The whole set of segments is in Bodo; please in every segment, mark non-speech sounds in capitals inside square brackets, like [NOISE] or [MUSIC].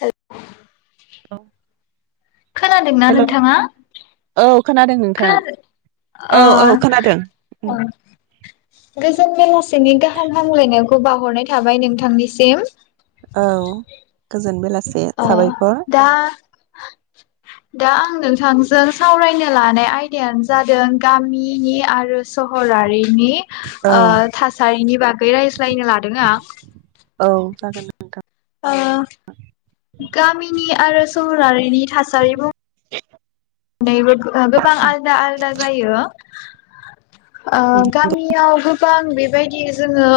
हेल हेल' खोनादोंना नोंथाङा? औ खोनादों नोंथां खोनादों [INAUDIBLE] अ औ औ खोनादों। ओ गोजोन बेला सेनि गाहाम हामलायनाय खौ बावहरनाय थाबाय नोंथांनिसिम। औ गोजोन बेला अ दा दा आं नोंथांजों सावरायनो लानाय आयदायानो जादों गामिनि आरो सहरारि नि औ थासारिनि बागै रायज्लायनो लादों आं औ जागोन नोंथां ओ गामिनि आरो सहरारिनि थासारि बु नैबो गोबां आलदा आलदा जायो। आ गामियाव ग [INAUDIBLE] बां बेबायदि जोंङो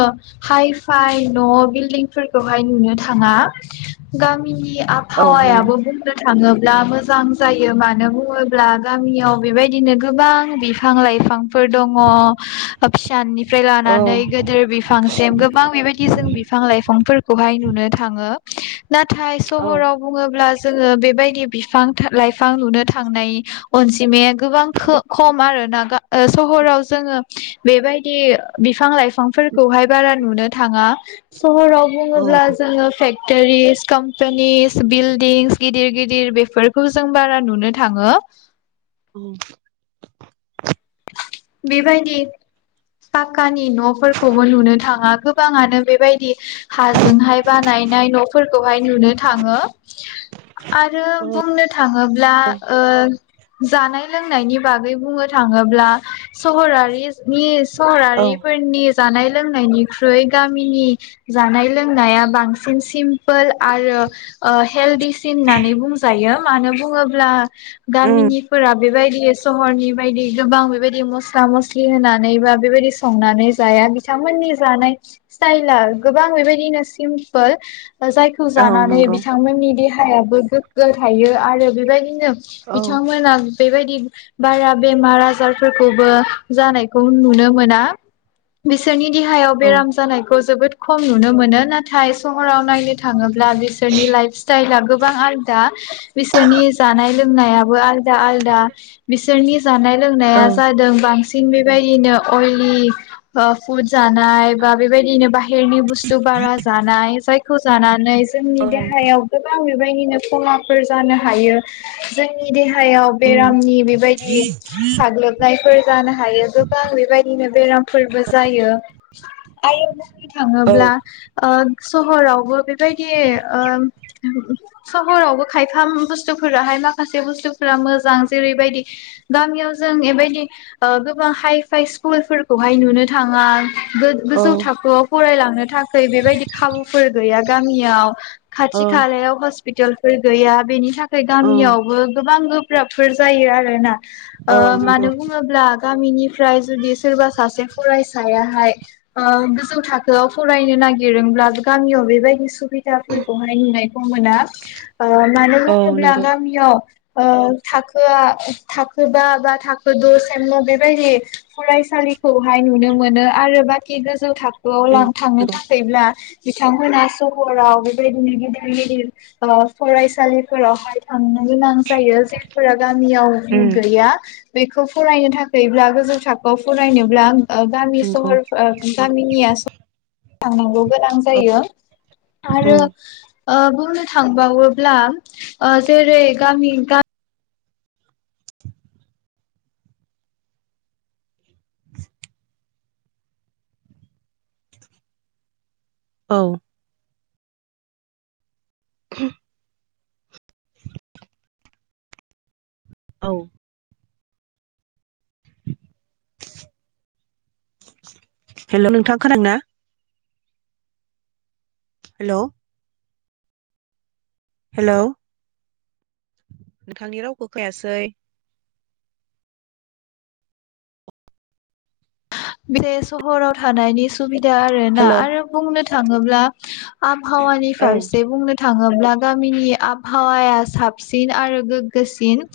हाइ फाइ न' बिल्डिंफोरखौहाय नुनो थांङा, गामिनि औ नंगौ आबफावायाबो बुंनो थांङोब्ला मोजां जायो मानो फोरब्ला गामियाव बेबायदिनो गोबां बिफां लाइफां फोर दंङ फिसनिफ्राय औ लानानै गोदोर बिफांसिम गोबां बेबायदि जों बिफां लाइफांफोरखौहाय नुनो थांङो। नाथाय औ सहराव बुंङोब्ला जोङो बेबायदि बिफां लाइफां लुनो थांनाय अनजिमाया गोबां खो खम आरोना सहराव जोंङो बेबायदि बिफां लाइफांफोरखौहाय बारा नुनो थांङा। सहराव औ बुंङोब्ला जोंङो फेख टेरिस कम्पानिस बिल्डिंस गिदिर गिदिर बेफोरखौ जों बारा नुनो थांङो। उम बेबायदि पाक्कानि न'फोरखौबो नुनो थांङा गोबांङानो बेबायदि हाजोंहाय बानायनाय न'फोरखौहाय नुनो थांङो। आरो औ बुंनो थांङोब्ला ओ जानाय लोंनायनि बागै बुंङो थां थांङोब्ला सहरारिजनि औ सरारिफोरनि जानाय लोंनायनिख्रुइ गामिनि जानाय लोंनाया बांसिन सिम हमपोल आरो हेल्डिसिन होननानै बुंजायो। मानो बुंङोब्ला उम गामिनिफोरा बेबायदि ग सहनि बेबायदि गोबां बेबायदि मस्ला मस्लि होनानै बा बेबायदि संनानै जाया बिथांमोननि जानाय स्टाइल गोबां बेबायदिनो सिमपोल जायखौ औ जानानै नंगौ बिथांमोननि देहा हायाबो गोग्गो थायो आरो बेबायदिनो नो औ बिथांमोना बेबायदि बारा बेमार आजारफोरखौबो जानायखौ नुनो मोना। बिसोरनि देहायाव औ बेराम जानायखौ जोबोद खम नुनो मोनो नाथाय सहराव नायनो थाङो ब्ला बिसोरनि लाइफ स्ताइला गोबां आलदा बिसोरनि जानाय जोमनायाबो आलदा आलदा बिसोरनि जानाय औ लोंनाया जादों बांस सिन बेबायदिनो अइलि ओ फुड जानाय बा बेबायदिनो बाहेरनि बुस्थु बारा जानाय जाय खौ जानानै औ जोंनि देहायाव गोबा आ बेबायदिनो खहाफोर जानो हायो जोंनि देहा सायाव उम बेरामनि बेबायदि साग्लोबनायफोर जानो हायो गोबां बेबायदिनो बेरामफोरबो जायो आयो औ थांङोब्ला ओ सहरावबो बेबायदि ओ सहरावबो खायफा बुस्थुफोराहाय माखासे बुस्थुफोरा मोजां जेरैबायदि गामियाव जों एबायदि ओ गोबां हाइ फाइ स्कुलफोरखौहाय नुनो थाङा। गो औ गोजौ थाखोआव फरायलां नो था खै बेबायदि खाबुफोर गैया। गामियाव खाथि औ खालायाव हस पिटालफोर गैया बेनि थाख खैर गामियावबो गोबां गोब [UNINTELLIGIBLE] जायो आरो ना। ओ औ मानो नंगौ बुङोब्ला गा गामिनिफ्राय जुदि सोरबा सासे फरायसायाहाय ओ गोजौ थाखोआव फरायनो नागिरदोंब्ला गामियाव बेबायदि सुब बिदाफोरखौहाय नुनायखौ मोना ओ मानो औ होनोब्ला नंगौ गामियाव ओ थाखो आ थाखो बा बा थाखो द' सेम बेबायदि फरायसालिखौहाय नुनो मोनो आरो बाखि गोजौ थाख खोआव उम लां थांनो नंगौ थाखायब्ला बिथांमोना सहराव बेबायदिनो गिदिर गिदिर ओ फरायसालिफोरावहाय थांनो गोनां जायो जेफोरा गामियाव उम गैया। बेखौ फरायनो थाखैब्ला गोजौ थाखोआव फरायनोब्ला गामि नंगौ सहर गामिनिया सहराव थांनांगौ गोनां औ जायो आरो उम ओ बुंनो थांबावोब्ला ओ जेरै गामि गा [INAUDIBLE] औ [INAUDIBLE] औ हेलौ' नोंथाङा खोनादों ना? हेलौ हेलौ नोंथांनि रावखौ खोनायासै। बिदि सहराव थानायनि सुबिदा दा आरो ना हेलौ आरो बुंनो थाखाय थाङोब्ला आबहावानि औ फारसे बुंनो थाङोब्ला गामिनि आबहावाया साबसिन आरो गो गोसिन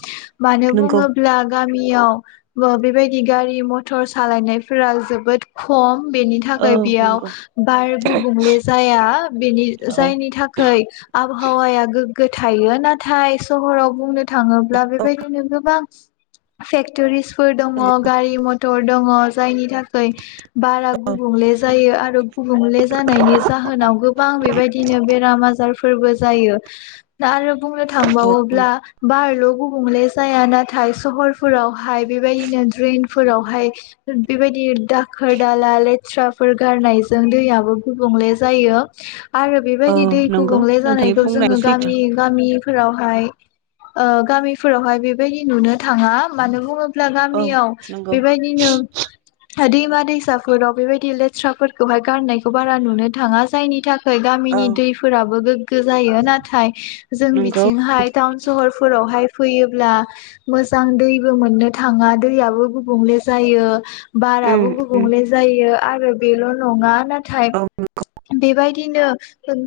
मानो नंगौ बुङोब्ला गा मियाव ओ बेबायदि गारि मथर सालायनाय फोरा जोबोद खम बेनि औ थाखाय बेयाव नंगौ बार गुबुंले जाया बेनि औ जायनि थाखाय आबहावाया गोग गोथायो नाथाय सहराव बुंनो थाङोब्ला बेबायदिनो गोबां फेक्ट'रिस फोर दङ नंगौ गारि मथ टर दङ जायनि थाखै बारा औ गुबुंले जायो आरो गुबुंले जानायनि जाहोनाव गोबां बेबायदिनो बेराम आजार फोरबो जायो दा आरो बुंनो थांबावोब्ला नंगौ बारल' गुबुंले जाया नाथाय सहरफोरावहाय बेबायदिनो ड्रेन फोरावहाय बेबायदि दाखोर दाला लेथ्राफोर गारनायजों दैयाबो गुबुंले जायो आरो औ बेबायदि दै नंगौ गुबुंले नोंथांनि जानायखौ बुंनायाबो जोङो सैथो गामि-गामि फोरावहाय ब्ला औ गामियाव नंगौ बेबायदिनो हा दैमा दैसाफोराव बेबायदि लेथ्राफोरखौहाय गारनायखौ बारा नुनो थाङा जायनि थाख खै औ गामिनि दैफोराबो गोग्गो जायो नाथाय जों नंगौ बिथिंहाय टाउन सहरफोरावहाय फैयोब्ला मोजां दैबो मोननो थाङा दैयाबो गुबुंले जायो। उम बाराबो उम गुबुंले जायो। आरो बेल' नङा ना थाय औ बेबाय दिनो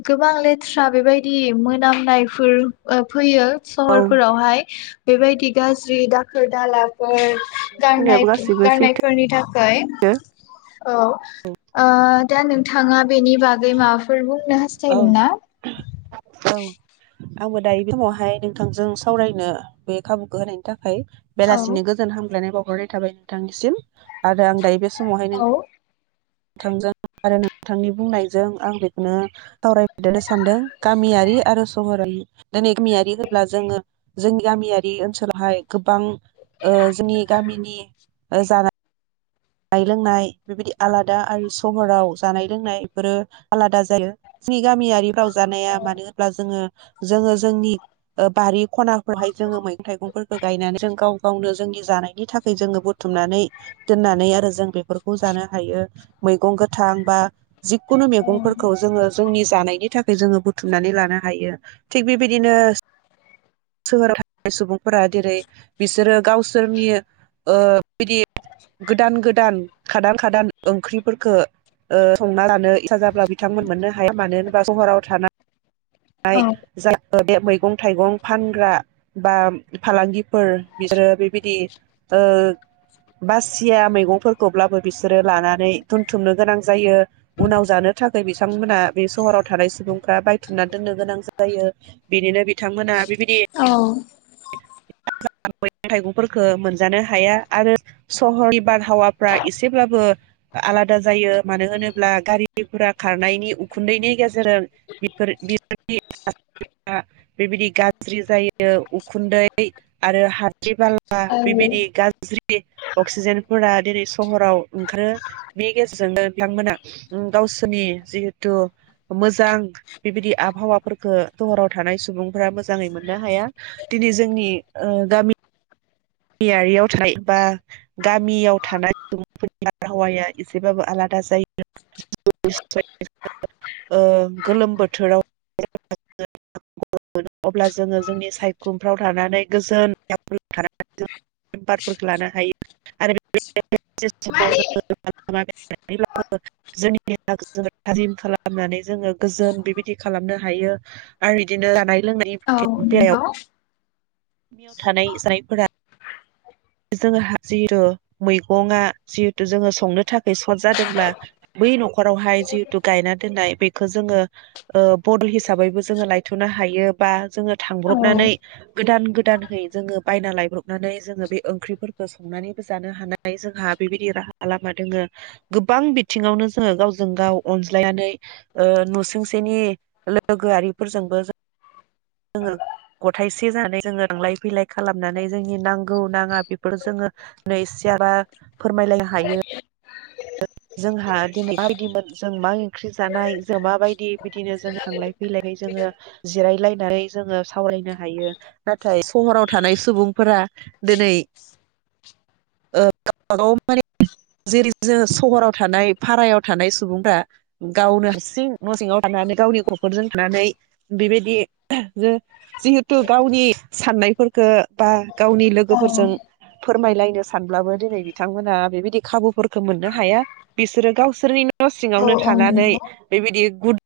गोबां लेथ्रा बेबायदि मोनामनायफोर ओ फैयो औ सहरफोरावहाय बेबायदि गाज्रि दाखोर दाला फोर गारनाय बुंनायाबो फिन गासैबो गारनाय सैथो फोरनि थाखै औ ओ दा नोंथाङा बेनि बागै माबाफोर बुं नो औ हास्थायदोंना? औ आंबो दायो बे समावहाय नोंथांजों सावरायनो बे खाबुखौ होनायनि थाख खाय औ बेलासिनि गोजोन हामग्लायनाय बाव हरनाय थाबाय नोंथांनिसिम आरो आं दायो बेस समावहाय नों औ नोंथांजों आरो नोंथांनि बुंनायजों आं बेखौनो सावरायदनो सानदों गामियारि आरो सहरारि दिनै गामियारि होब्ला जोङो जोंनि गामियारि ओनसोलावहाय गोबां ओ जोंनि गामिनि जाना जानाय लोंनाय बेबायदि आलादा आरो सहराव जानाय लोंनायफोरो आलादा जायो जोंनि गामियारिफ्राव जानाया मानो होनब्ला जोङो जोङो जोंनि बारि खनाफोरावहाय जोङो मैगं थाइगंफोरखौ गायनानै जों गाव गावनो जोंनि जानायनि थाखाय जोङो बुथुमनानै दोननानै आ आरो जों बेफोरखौ जानो हायो मैगं गोथां बा जिखुनु मैगंफोरखौ जोङो जोंनि जानायनि थाखाय जोङो बुथुमनानै लानो हायो थिग बेबायदिनो सोहोराव थानाय सुबुंफोरा जेरै बिसोरो गावसोरनि ओ बिदि गोदान गोदान दान खादान खादान ओंख्रिफोरखो संना जानो इसा जाब्ला बिथांमोन मोननो हाया मानो होनबा सहराव थानाय आइ जा बे मैगं थाइगं फानग्रा बा फालांगिफोर बिसोरो बेबायदि ओ बासिया मैगंफोरखौब्लाबो बिसोरो लानानै दोनथुमनो गोनां जायो उनाव जानो थाखाय बिथांमोना बे सहराव थानाय सुबुंफ्रा बायथुमना दोननो गोनां जायो बिदिनो बिथांमोना बेबायदि औ [UNINTELLIGIBLE] थाइगंफोरखौ मोनजानो हाया आरो सहरनि बारहावाफ्रा एसेब्लाबो आलादा जायो मानो होनोब्ला गारि गुरा खारनायनि उखुन्दैनि गेजे जेरै बिफोर बि [UNINTELLIGIBLE] बेबायदि गाज्रि जायो उखुन्दै आरो हा [UNINTELLIGIBLE] बाला बेबायदि गाज्रि अक्सिजेनफोरा दिनै सहराव ओंखारो बे गेजेरजोंनो बिथांमोना गावसोरनि जिहेथु मोजां बेबायदि आबहावाखो सहराव थानाय सुबुंफोरा मोजाङै मोननो हाया दिनै जों नि गामि गामियारियाव थानाय बा गामियाव थानाय [UNINTELLIGIBLE] बारहावाया एसेबाबो आलादा जायो [UNINTELLIGIBLE] ओ गोलोम बोथोराव [UNINTELLIGIBLE] अब्ला जोङो जोंनि सायखुमफ्राव थानानै गोजोनै [UNINTELLIGIBLE] बारफोरखो लानो हायो आरो बे [UNINTELLIGIBLE] थाजिम खालामनानै जोङो गोजोन बेबायदि खालामनो हायो आरो बिदिनो जानाय औ लोंनायनि नंगौ बेयाव थानाय जायफोरा जोंहा जिहेतु मैगंआ जिहेतु जोङो संनो थाखाय सर्ट जादोंब्ला बै न'खरावहाय जिहेतु गायना दोननाय बेखौ जोङो ओ बदल हिसाबैबो जोङो लायथ'नो हायो बा जोङो औ थांब्रबनानै गोदान गोदानहै जोङो बायना लायब्रबनानै जोङो बे ओंख्रिफोरखौ संनानैबो जानो हानाय जोंहा बेबायदि राहा लामा दोङो गोबां बिथिङावनो जोङो गावजों गाव अनज्लायनानै ओ नुसोंसेनि लोगोआरिफोरजोंबो जोङो गथायसे जानानै जोङो थांलाय फैलाय खालामनानै जोंनि नांगौ नाङा बेफोर जोङो नै सियारा फोरमायलायनो हायो। जोंहा दिनै माबायदिमोन जों मा ओंख्रि जानाय जों माबायदि बिदिनो जों थांलाय फैलायै जोङो जिरायलायनानै जोङो सावरायनो हायो नाथाय सहराव थानाय सुबुंफोरा दिनै ओ [UNINTELLIGIBLE] गाव माने जेरै जों सहराव थानाय भारायाव थानाय सुबुंफ्रा गावनो हारसिं न' सिङाव थानानै गावनि न'खरजों थानानै बेबायदि जिहेथु गावनि साननायफोरखो बा गावनि औ लोगोफोरजों फोरमायलायनो सानब्लाबो दिनै बिथांमोना बेबायदि खाबु फोरखो मोननो हाया बिसोरो गावसोरनि न' औ सिङावनो औ थानानै नंगौ बेबायदि गु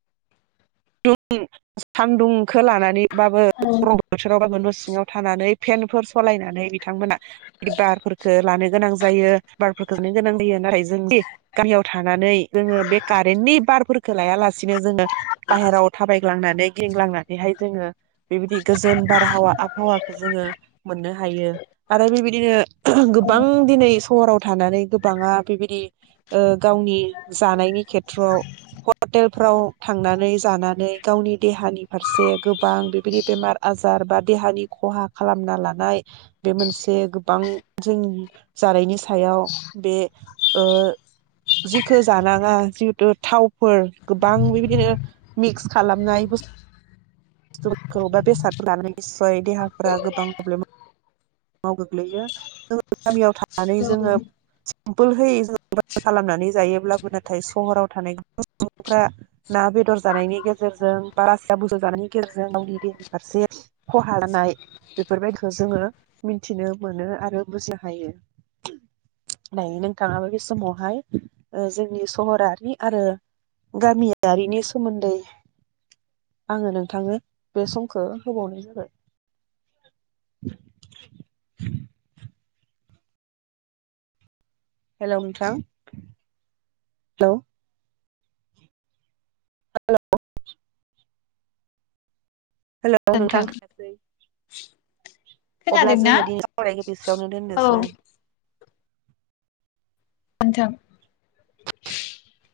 दुं सान्दुंखौ लानानै बाबो औ गरम बो गरमबाबो न' सिङाव थानानै फेनफोर सलायनानै बिथांमोना बे बारफोरखौ लानो गोनां जायो बारफोरखौ लानो गोनां जायो नाथाय जों बे गामियाव थानानै जोङो बे कारेन्टनि बारफोरखौ लायालासेनो जोङो बाहेराव थाबायग्लांनानै गिदिंग्लांनानैहाय जोङो बेबायदि गोजोन बारहावा आबहावाखौ जोङो मोननो हायो आरो बेबायदिनो गोबां दिनै सहराव थानानै गोबाङा बेबायदि गावनि जानायनि खेट्रआव हटेलफ्राव थां नानै जानानै गावनि देहानि फारसे गोबां बेबायदि बेमार आजार बा देहानि खहा खालामना लानाय बे मोनसे गोबां जों जानायनि सायाव बे जिखौ जानाङा जिहेथु थावफोर गोबां बेबायदिनो मिक्स खालामनाय बुस्टु खौ बा बेसादफोर लानो निसय देहाफोरा गोबां प्रब्लेमाव गोग्लैयो जों गामियाव थांनाय नानै औ जोङो [UNINTELLIGIBLE] होयै जल खालामनानै जायोब्लाबो नाथाय सहराव थानाय गोबां सुबुंफ्रा ना बेदर बेदर जानायनि गेजेरजों बारासिया [UNINTELLIGIBLE] जानायनि गेजेरजों गावनि देहानि फारसे खहाजानाय बेफोरबायदिखौ जोङो मिथिनो मोनो आरो बुजिनो हायो। दायो नोंथाङाबो बे समावहाय जोंनि सहरारि आरो गामियारिनि [UNINTELLIGIBLE] सोमोन्दै आङो नोंथांनो बे समखौ होबावनाय जाबाय। हेलौ नोंथां हेलौ। हेलौ। हेलौ नोंथां खोनायासै अब्ला खोनादोंना जोङो दिनै सावरानायखौ बेसेयावनो औ दोननोसै। [UNINTELLIGIBLE]